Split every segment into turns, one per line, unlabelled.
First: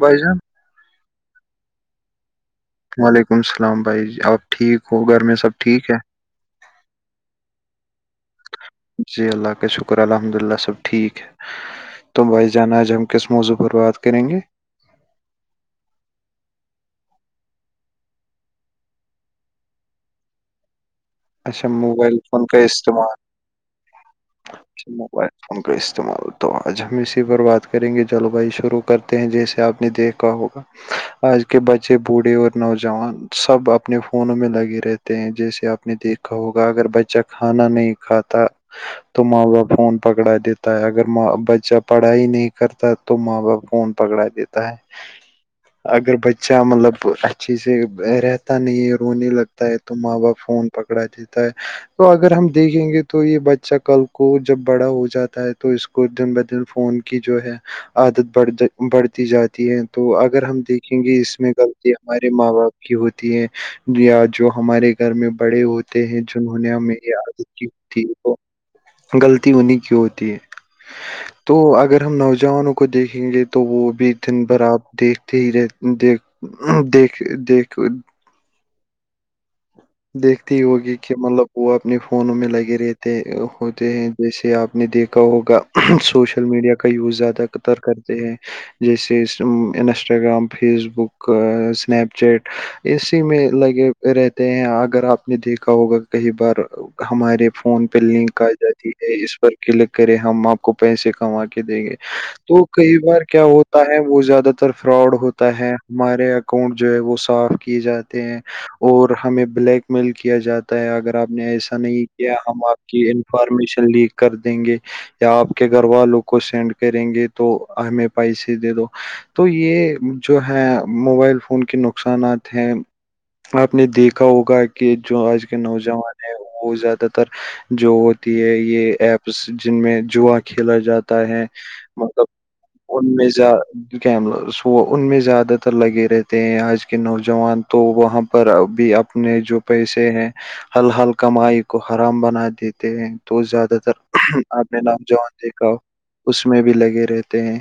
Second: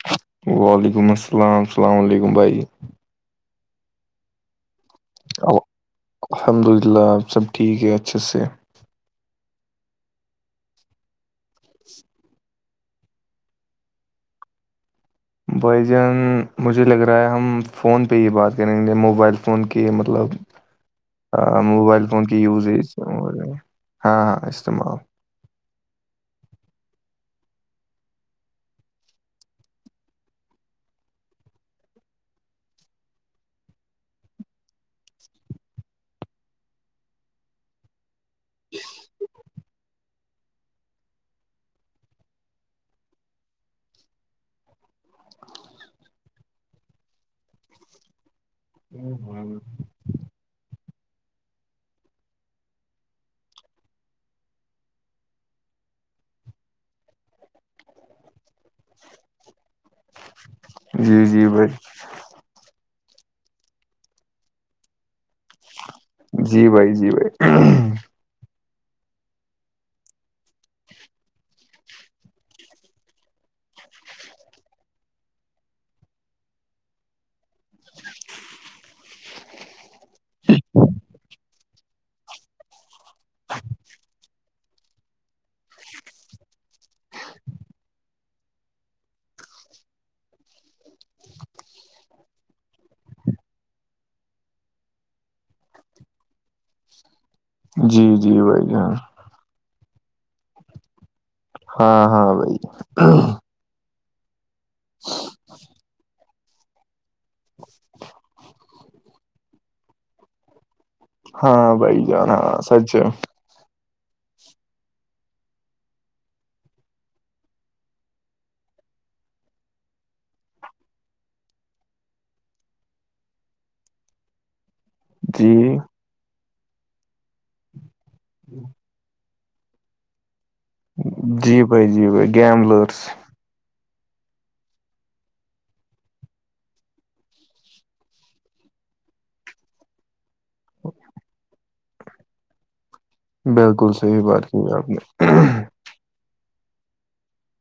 by جان
وعلیکم السلام السلام علیکم بھائی
وعلیکسلام بھائی جی آپ ٹھیک ہوگا
الحمد للہ آپ سب ٹھیک ہے اچھے سے
جی اللہ کا شکر الحمد اللہ سب ٹھیک ہے توم بھائی جانا آج ہم کس موضوع پر بات کریں گے
بھائی جان مجھے لگ رہا ہے ہم فون پہ ہی بات کریں گے موبائل فون کی مطلب
اچھا
موبائل فون کی
کا
یوزج
استعمال
اور ہاں ہاں
اچھا
استعمال
موبائل فون کا استعمال تو آج ہم اسی پر بات کریں گے جلوائی شروع کرتے ہیں جیسے آپ نے دیکھا ہوگا آج کے بچے بوڑھے اور نوجوان سب اپنے فونوں میں لگے رہتے ہیں جیسے آپ نے دیکھا ہوگا اگر بچہ کھانا نہیں کھاتا تو ماں باپ فون پکڑا دیتا ہوتا ہے اگراں بچہ پڑھائی نہیں کرتا تو ماں باپ کون پکڑا دیتا ہے اگر بچےا مطلب اچ سے رت تا نہیں ہے رونے لگتا ہے تو ماں باپ فون پکڑا جتا ہے تو اگر ہم دیکھیں گے تو یہ بچہ کل کو جب بڑا ہو جاتا ہے تو اس کچ دن ب دن فون کی جو ہے عادت بڑھ ج بڑھتی جاتی ہے تو اگر ہم دیکھیں گے
جی
اس
جی
میں
بھائی
غلطیاں ہمارے ماں باپ کی ہوتی ہے یا جو ہمارے گھر میں بڑے ہوتے ہیں جنہوں
جی
نے
بھائی
ہمیں
جی
عیادت کی
بھائی
تھی غلطی انہیں کیوں ہوتی ہے تو اگر ہم نوجوانوں کو دیکھیں گے تو وہ بھی دن بھر آپ دیکھتے ہی رہ دیکھ دیکھ دیکھ دیکھتی ہوگی کہ مطلب وہ اپنے فونوں میں لگے رہتے ہیں ہوتے ہیں جیسے آپ نے دیکھا ہوگا سوشل میڈیا کا یوز زیادہ تر کرتے ہیں جیسے Instagram Facebook Snapchat اسی میں لگے رہتے ہیں اگر آپ نے دیکھا ہوگا کئی بار ہمارے فون پہ
جی جی
لنک آ
بھائی
جاتی
جان
ہے اس پر کلک کرے ہم آپ کو پیسے کما کے دیں گے
ہاں ہاں
تو کئی بار
بھائی
کیا ہوتا ہے وہ زیادہ فراڈ ہوتا ہے ہمارے اکاؤنٹ جو ہے وہ صاف کیے جاتے ہیں اور ہمیں بلیک میل کیا جاتا ہے اگر آپ نے
ہاں
ایسا
بھائی
نہیں
جان
کیا
ہاں
ہم آپ
سچ ہے
کی انفارمیشن لکھ کر دیں گے یا آپ کے گھر والوں کو سینڈ کریں گے تو ہمیں پیسے دے دو تو یہ جو ہے موبائل فون کے نقصانات ہیں آپ نے دیکھا ہوگا کہ جو آج
جی
کے نوجوان ہیں وہ زیادہ تر جو تی ہے یہ ایپس جن میں جوعا کھیلا جاتا ہے
جی بھائی جی
مطلب
بھائی گیملرس
ان میں ان میں زیادہ تر لگے رہتے ہیں آج کے نوجوان تو وہاں پر بھی ا اپنے جو پیسے ہیں ہل ہل کمائی کو حرام بنا دیتے ہیں تو زیادہ
بالکل
تر
صحیح بات کی
آپ نے نوجان دیکھا اس میں بھی لگے رہتے ہیں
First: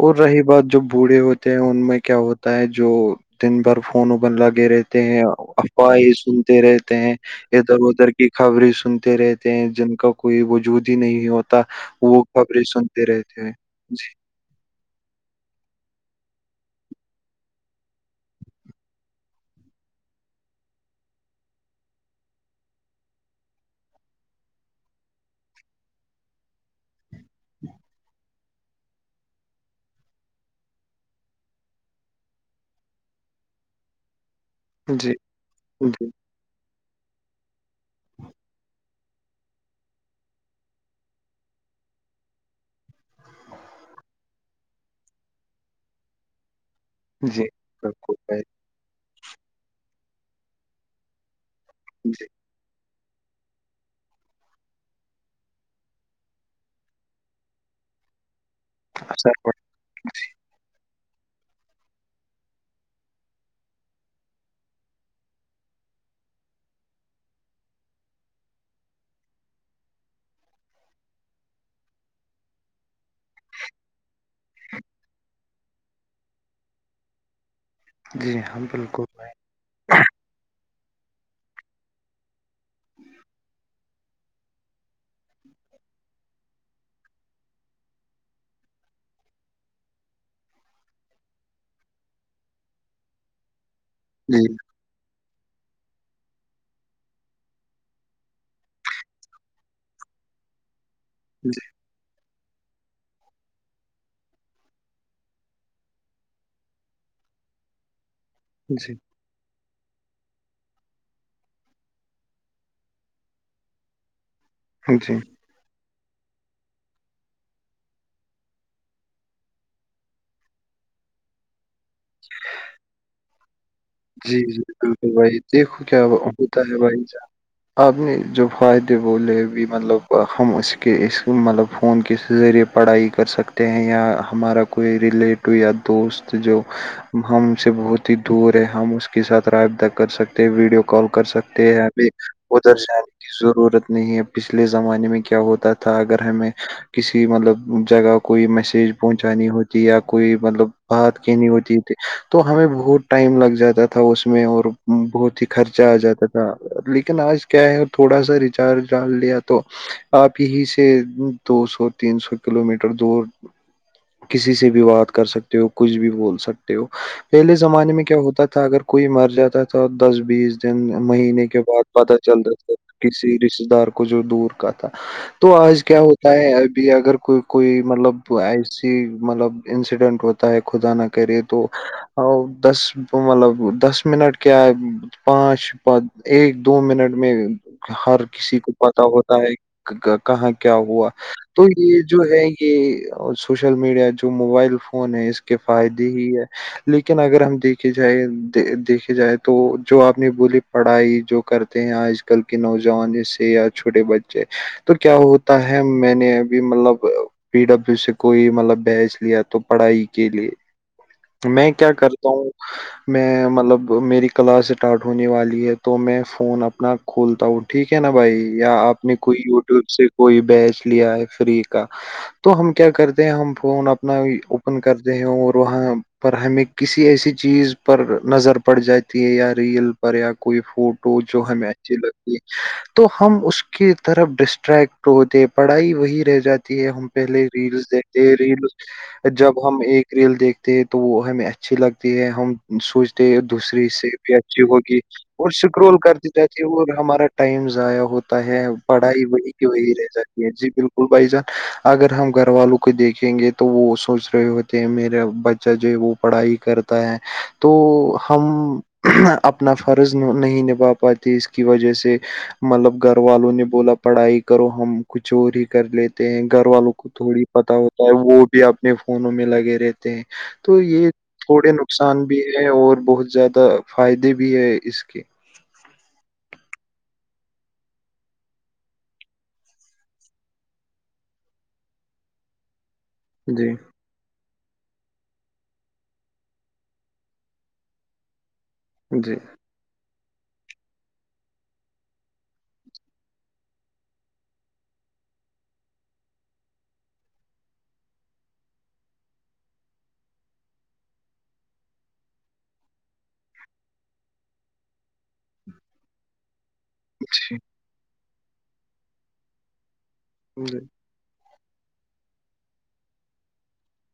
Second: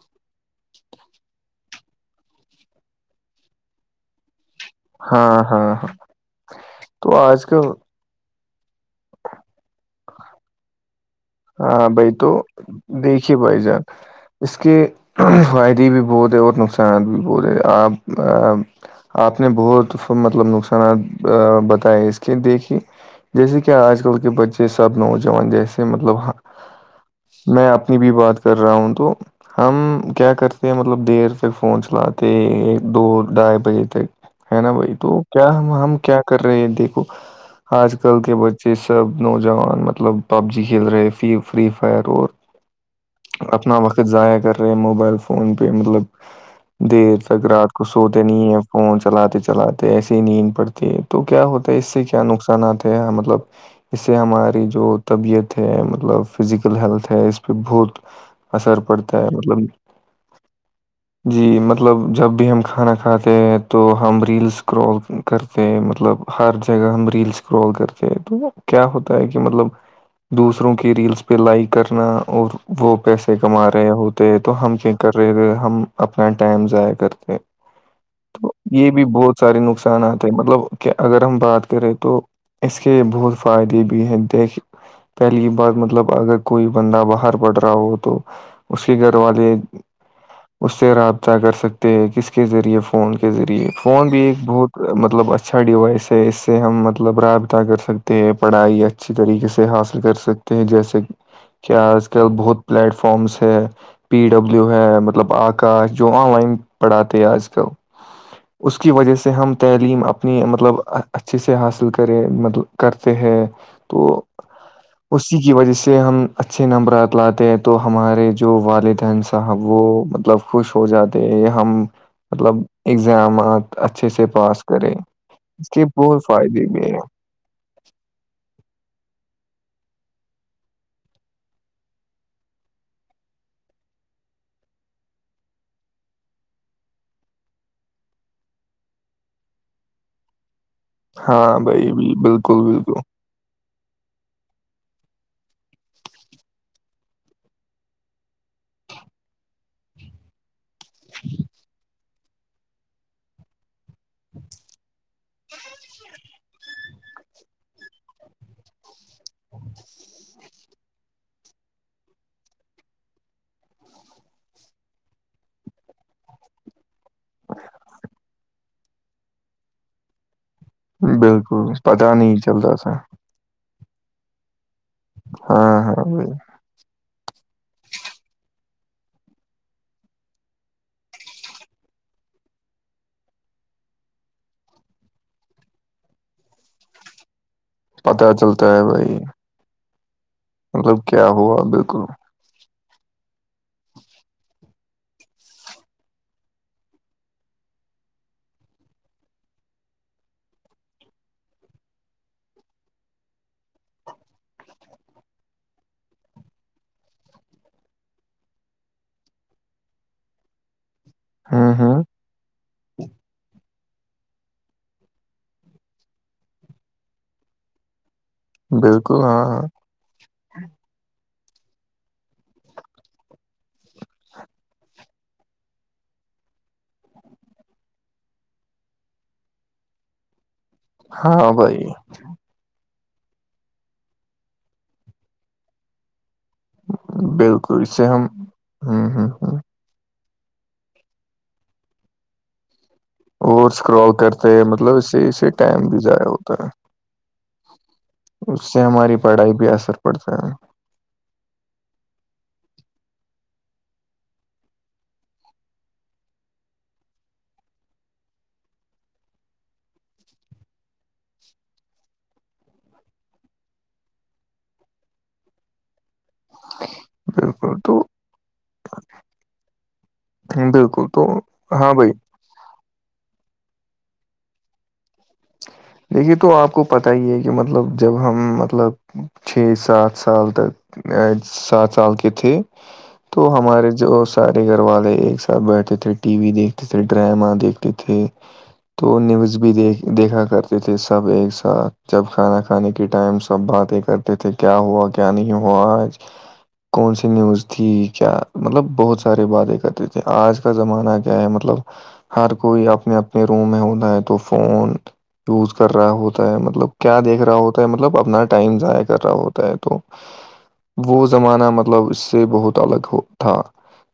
اور رہی بات جو بوڑھے ہوتے ہیں ان میں کیا ہوتا ہے جو دن بار فون اوبن لگے رہے تھ
ہاں ہاں
افواہ سنتے رہتے
تو
ہیں
آج کل
ادھر ادھر کی خبریں سنتے رہتے ہیں ان کا کوئی وجود ہی نہیں ہوتا
ہاں بھائی
وہ
تو
خبریں سنتے
دیکھیے
رہتے ہیں
بھائی جان
جی
اس کے فائدے بھی بہت ہے اور نقصانات بھی بہت ہے آپ آپ نے بہت مطلب نقصانات بتائے اس کے دیکھیے جیسے کہ آج کل کے بچے سب نوجوان جیسے مطلب میں اپنی بھی بات کر رہا ہوں تو ہم کیا کرتے ہیں مطلب دیر سے فون چلاتے دو ڈھائی بجے تک ہے نا بھائی
جی
تو کیا ہم
جی
کیا کر رہے ہیں دیکھو آج کل کے بچے سب نوجوان مطلب پب جی کھیل رہے فی فری فائر اور اپنا وقت ضائع کر رہے ہیں موبائل فون پہ مطلب دیر
جی
تک رات کو
بالکل
سوتے
بھائی
نہیں ہیں فون چلاتے چلاتے ایسے ہی نیند پڑتی ہے تو کیا ہوتا ہے اس سے کیا
جی
نقصاناتتا ہے مطلب اس سے ہماری جو طبیعت مطلب فزیکل ہیلتھ ہے اس پہ بہت اثر پڑتا ہے
اثر
مطلب
[unintelligible]
جی مطلب جب بھی ہم کھانا کھاتے ہیں تو ہم ریلس کرول کرتے ہیں مطلب ہر جگہ ہم ریلس کررال کرتے ہیں تو کیا ہوتا ہے کہ مطلب دوسروں کے ریلس پہ لائک کرنا اور وہ پیسے کما رہے ہوتے تو ہم کر رہے تھے ہم اپنا ٹائم ضائع کرتے
جی
تو
ہاں
یہ بھی
بالکل
بہت سارے نقصانات ہیں مطلب کہ اگر ہم بات کریں تو اس کے بہت فائدے بھی ہیں [inaudible] [inaudible] پہلی بات مطلب اگر کوئی بندہ باہر پڑ رہا ہو تو اس کے گھر والے اس سے رابطہ کر سکتے ہیں کس کے ذریعے فون کے ذریعے فون بھی ایک
بھائی جی
بہت مطلب اچھا ڈیوائس ہے اس سے ہم مطلب رابطہ کر سکتے ہیں پڑھائی اچھی طریقے سے حاصل کر سکتے ہیں جیسے
جی
کیا اس کا بہت پلیٹ فارم سے ہے- پی ڈبلیو ہے مطلب آکاش جو آن لائن پڑھاتے ہیں آج کل- اس کی
جی
وجہ سے سے ہم تعلیم اپنی مطلب اچھے سے حاصل کریں م کرتے ہیں- تو
جی
اسی کی وجہ سے ہم اچھے نمبرات لاتے ہیں تو ہمارے جو والدین صاحب وہ مطلب- خوش ہو جاتے ہیں ہم مطلب اگزامات- اچھے سے
جی- جی
پاس کریں
بالکل
اس
بھائی
کے
دیکھو کیا
بہت
ہوتا
فائدے
ہے
بھی ہیں
بھائی- آپ نے جو فائدے وہ لے بھی مطلب ہم اس کے اس مطلب فون کے ذریعے- پڑھائی کر سکتے ہیں یا ہمارا کوئی ریلیٹو یا دوست جو- ہم سے بہت ہی دور ہے ہم اس کے ساتھ رائےدہ کر سکتے ہیں ویڈیو- کال کر
ہاں
سکتے ہیں
بھائی
ابھی
بالکل
ادھر
بالکل
سے- ضرورت نہیں ہے، پچھلے زمانے میں کیا ہوتا تھا اگر ہمیں کسی مطلب جگہ کوئی میسج پہنچانی ہوتی یا کوئی مطلب- بات کہنی ہوتی تھی تو ہمیں بہت ٹائم لگ جاتا تھا اس میں اور بہت ہی- خرچہ آ جاتا تھا لیکن آج کیا ہے تھوڑا سا ریچارج ڈال لیا تو- آپ ہی سے دو سو تین سو کلو میٹر دور- کسی سے بھی بات کر، سکتے ہو کچھ بھی بول سکتے ہو پہلے زمانے میں- کیا ہوتا تھا اگر کوئی مر جاتا تھا دس بیس- مہینے کے
بالکل
بعد پتا
نہیں
چل رہا
چلتا
س
تھا
کس- رشتے دار کو جو دور کا تھا تو
ہاں
آج کیا
ہاں بھائی
ہوتا ہے ابھی اگر کوئی- کوئی مطلب ایسی مطلب انسیڈنٹ ہوتا ہے خدا نہ کہہ رہے تو دس- تو مطلب دس منٹ کیا پانچ پ ایک دو منٹ میں- ہر
پتا
کسی کو
چلتا ہے
پتا
بھائی
ہوتا ہے کہاں کیا
مطلب
ہوا
کیا ہوا
تو یہ
بالکل
جو ہے- کہ سوشل میڈیا جو موبائل فون ہے، اس کے فائدے ہی ہے- لیکن اگر ہم دیکھ جائے دیکھے جائے تو جو آپ نے بولی پڑھائی جو کرتے ہیں آج ک- کل کے نوجوان سے یا چھوٹے بچے تو کیا ہوتا ہے میں نے ابھی مطلب- پی ڈبلو سے کوئی مطلب بیچ لیا تو پڑھائی کے لیے- میں، کیا کرتا ہوں- میں مطلب میری کلاس اسٹارٹ ہونے والی ہے تو میں فون اپنا کھولتا ہوں ٹھیک ہے نا بھائی یا آپ نے
بالکل
کوئی
ہاں ہاں
یوٹیوب سے- کوئی بیچ لیا ہے فری کا- تو ہم کیا کرتے ہیں ہم فون اپنا اوپن کرتے ہیں اور وہاں پر ہمیں کسی ایسی- چیز, پر نظر پڑ جاتی ہے یا ریل پر یا کوئی فوٹو- تو جو
ہاں
ہے م
بھائی
اچھی لگتی ہے- تو ہم اس کی طرف ڈسٹریکٹ ہوتے پڑھائی وہی رہ جاتی ہم پہلے
بالکل اس
ریلس
سے ہم
دیکھتے ہیں
ہ ہ
ریل
ہ
جب ہم ایک- ریل دیکھتے ہیں تو وہ ہمیں اچھی لگتی ہے ہم- سوچتے
اور
دوسری سے
اسکرال
بھی
کرتے
اچھی
ہیں مطلب
ہوگی
اس سے اس سے
اور
ٹائم
سکرول
بھی
کر
ضائع
دیتا
ہوتا ہے
تھے اور ہمارا ٹائم ضائع ہوتا ہے
اس سے ہماری
پڑھائی وہی کی
پہ
وہی
اثر
رہ
پڑتا
جاتی ہے جی بالکل- بھائی جان اگر ہم گھر والوں کو دیکھیں گے تو وہ سوچ رہے ہوتے ہیں میرا بچہ جو ہے وہ- پڑھائی کرتا ہے تو ہم- اپنا فرض نہیں نبھا پاتے اس کی وجہ سے مطلب گھر والوں نے بولا- پڑھائی کرو، ہم کچھ اور ہی کر لیتے- ہیں گھر والوں کو تھوڑی پتتا
بالکل تو
ہوتا ہے وہ بھی اپنے فونوں میں لگے رہتے ہیں-
بالکل تو
بڑے
ہاں بھائی
نقصان بھی ہے اور بہت زیادہ فائدے بھی ہے اس کے-
دیکھیے تو آپ کو پتا ہی ہے کہ مطلب جب ہم مطلب- چھ سات- سال تک سات سال کے تھے- تو
جی
ہمارے جو سارے گھر والے ایک ساتھ بیٹھتے تھے ٹی وی دیکھتے تھے ڈرامہ دیکھتے تھے تو
جی
نیوز بھی دیکھ دیکھا کرتے تھے سب ایک ساتھ جب کھانا کھانے کے ٹائم سب باتیں کرتے کہ تھے کیا ہوا کیا نہیں ہوا آج کون سی نیوز تھی کیا مطلب بہت سارے باتیں کرتے تھے آج کا زمانہ کیا ہے مطلب ہر کوئی اپنے اپنے روم میں ہوتا ہے تو فون یوز کر رہا ہوتا ہے مطلب کیا دیکھ رہا
جی
ہو مطلب اپنا ٹائم ضائع کر رہا ہوتا ہے تو
ج جی
وہ زمانہ مطلب اس سے بہت الگ ہو تھا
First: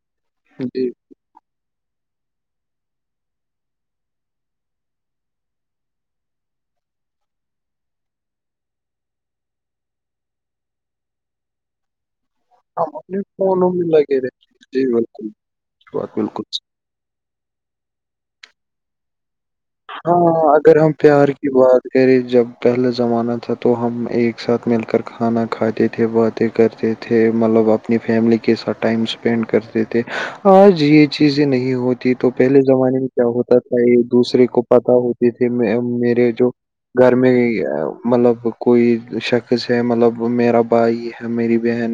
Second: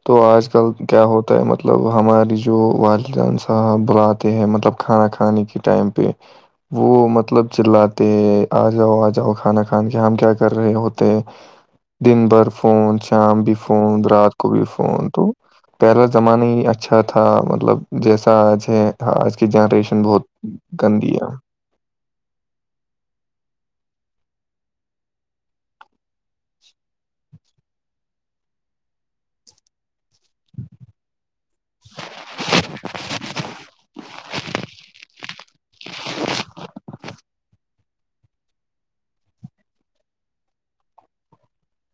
تو آج کل
جی
کیا ہوتا مطلب ہماری جو والدین صاحب بلاتے ہیں مطلب کھانا کھانے کی ٹائم پہ وہ مطلب چلاتے آ جاؤ آ جاؤ کھانا کھان کے ہم کیا کر رہے ہوتے دن بھر فون
ہم اپنے
شام بھی
فونوں میں
فون
لگے
رات کو بھی
رہتے ہیں جی
فون تو
بالکل
پہلا
بات
زمانہ
بالکل
ہی اچھا اچھا تھا مطلب جیسا آج ہے آج کی جنریشن بہت
کر ہم
گندی
پیار
ہے
کی بات کرے جب پہلاے زمانہ تھا تو ہم ایک ساتھ مل کر کھانا کھاتے تھے بہ کرتے تھے مطلب اپنی فیملی کے ساتھ ٹائم اسپینڈ کرتے تھے آج یہ چیزیں نہیں ہوتی تو پہلے زمانے میں کیا ہوتا تھا یہ دوسرے کو کو پت ہوتی تھی میں میرے جو گھر میں مطلب کوئی شخص ہے مطلب میرا بھائی میری بہن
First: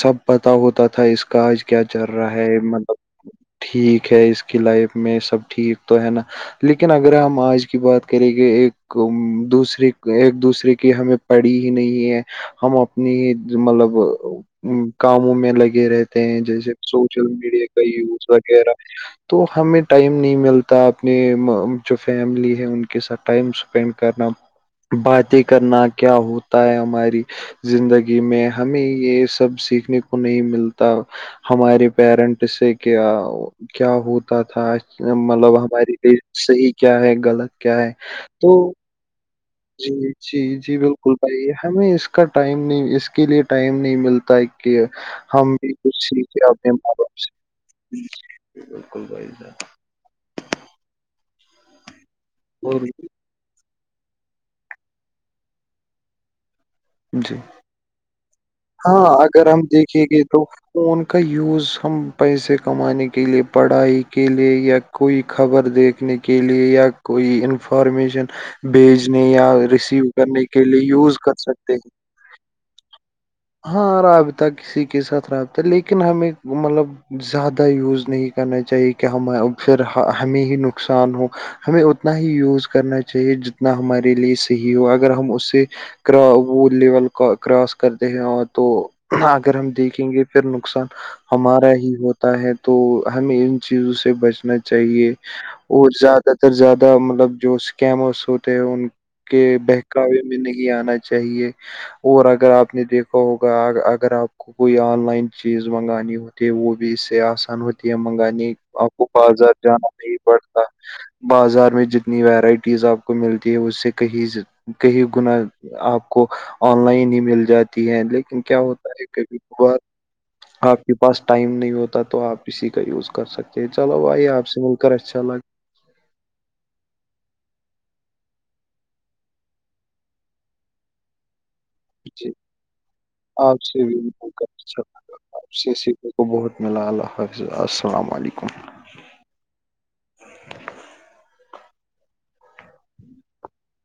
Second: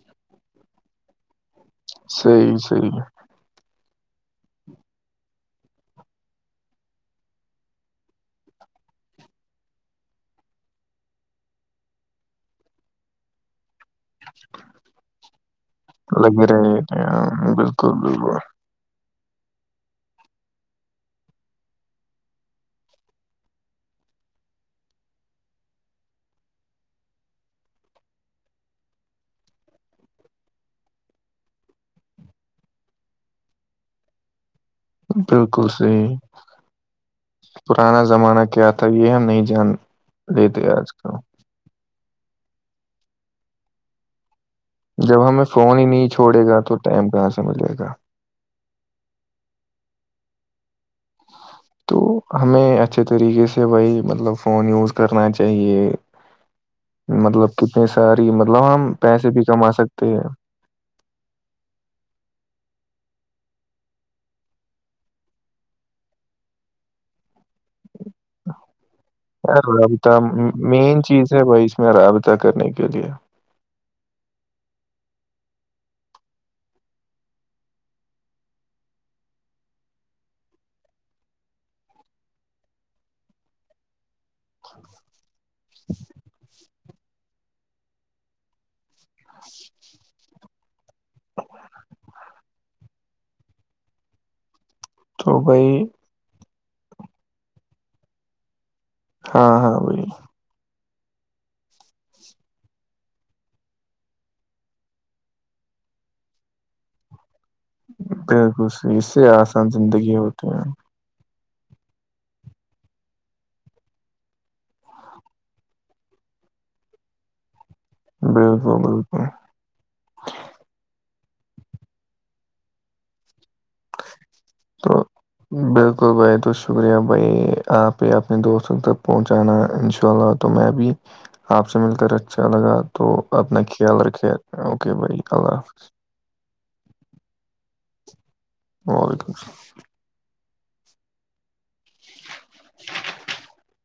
سب پتا ہوتا تھا اس کاج کیا چل رہا
صحیح
ہے مطلب
صحیح
ٹھیک ہے اس کی لائف میں سب ٹھیک تو ہے نا لیکن اگر ہم آج کی بات کریں کہے ایک دوسرے ایک دوسرے کی ہمیں پڑی ہی نہیں ہے ہم اپنی مطلب کاموں میں لگ رہتے ہیں
لگے
جیسے
رہے تھے
سوشل
ہاں
میڈیا کا
بالکل
یوز
بالکل
وغیرہ تو ہمیں ٹائم نہیں ملتا اپنے جو فیملی ہے ان کے ساتھ ٹائم اسپینڈ کرنا باتیں کرنا کیا ہوتا ہے ہماری زندگی میں ہمیں یہ سب سیکھنے کو نہیں ملتا ہمارے پیرنٹ سے کیا کیا ہوتا تھا مطلب
بالکل
ہمارے
صحیح
لیے صحیح کیا ہے غلط کیا ہے تو
تب یہ ہم نہیں جانتے
جی جی جی بالکل بھائی ہمیں اس کا ٹائم نہیں اس کے لیے ٹائم نہیں ملتا کہ
جب ہمیں
ہم بھی
فون ہی
کچھ
نہیں
سھے
چھوڑے گا
اپنے
تو
ماں
ٹائم
باپ
کہاں سے ملے گا
سے بالکل بی
تو ہمیں
اور
اچھے طریقے سے وہی مطلب فون یوز کرنا چاہیے
جی
مطلب کتنی ساری مطلب ہم
ہاں
پیسے بھی
اگر ہم
کما
دیکھیں
سکتے
گے
ہیں
تو فون کا یوز ہم پیسے کمانے کے لیے پڑھائی کے لیے یا کوئی خبر دیکھنے کے لیے یا کوئی ان انفارمیشن بھیجنے یا
یار
ریسیو
رابطہ
کرنے کے لیے
مین
یوز
چیز
کر
ہے بھائی
سکتے
اس میں
ہیں
رابطہ کرنے کے لیے
ہاں رابط کسی کے ساتھ رابطہ لیکن ہمیں مطلب زیادہ یوز نہیں کرنا چاہیے کہ ہمیں پھر ہمیں ہی نقصان ہو ہمیں اتنا ہی یوز کرنا چاہیے جتنا ہمارے لیے ہی ہو اگر ہم اسےا وہ لیول کراس کرتے اور تو اگر ہم دیکھیں گے پھر نقصان ہمارا ہی ہوتا ہے تو ہمیں ان چیزوں سے بچنا چاہے
تو بھائی
اور زیادہ تر زیادہ مطلب جو اسکیمرس ہوتے ہیں ان کہ
ہاں ہاں بھائی
بہکوے میں نہیں آنا چاہیے اور اگر آپ نے دیکھا ہوگا اگر آپ کو کوئی آن لائن چیز منگانی ہوتی وہ بھی اس سے آسان ہوتی چٹیاں منگانی
بالکل
آپ
صحیح اس
کو
سے
بازار
آسان
جانا
زندگی
نہیں
ہوتی ہے
پڑتا بازار میں جتنی ویرائٹیز آپ کو ملتی ہے اس سے کہ کہی گنا آپ کو آن لائن ہی مل جاتی ہے لیکن کیا
بالکل
ہوتا ہے
بالکل
کبھیار آپ کے پاس ٹائم نہیں ہوتا تو آپ اسسی کا یوز کر سکتے ہیں چلو بھائی آپ سے مل کر
تو
اچھا لگ
بالکل بھائی تو شکریہ بھائی آپ ہی اپنے دوستوں تک پہنچانا ان شاء اللہ تو میں ابھی آپ سے مل کر
جی
اچھا لگا تو اپنا
آپ سے بھی
خیال
مل
رکھے
کر اچھا
اوکے بھائی
آپ
اللہ
سے
حافظ
سیکھنے بہت ملا اللہ حافظ السلام علیکم
وعلیکم السلام [inaudible]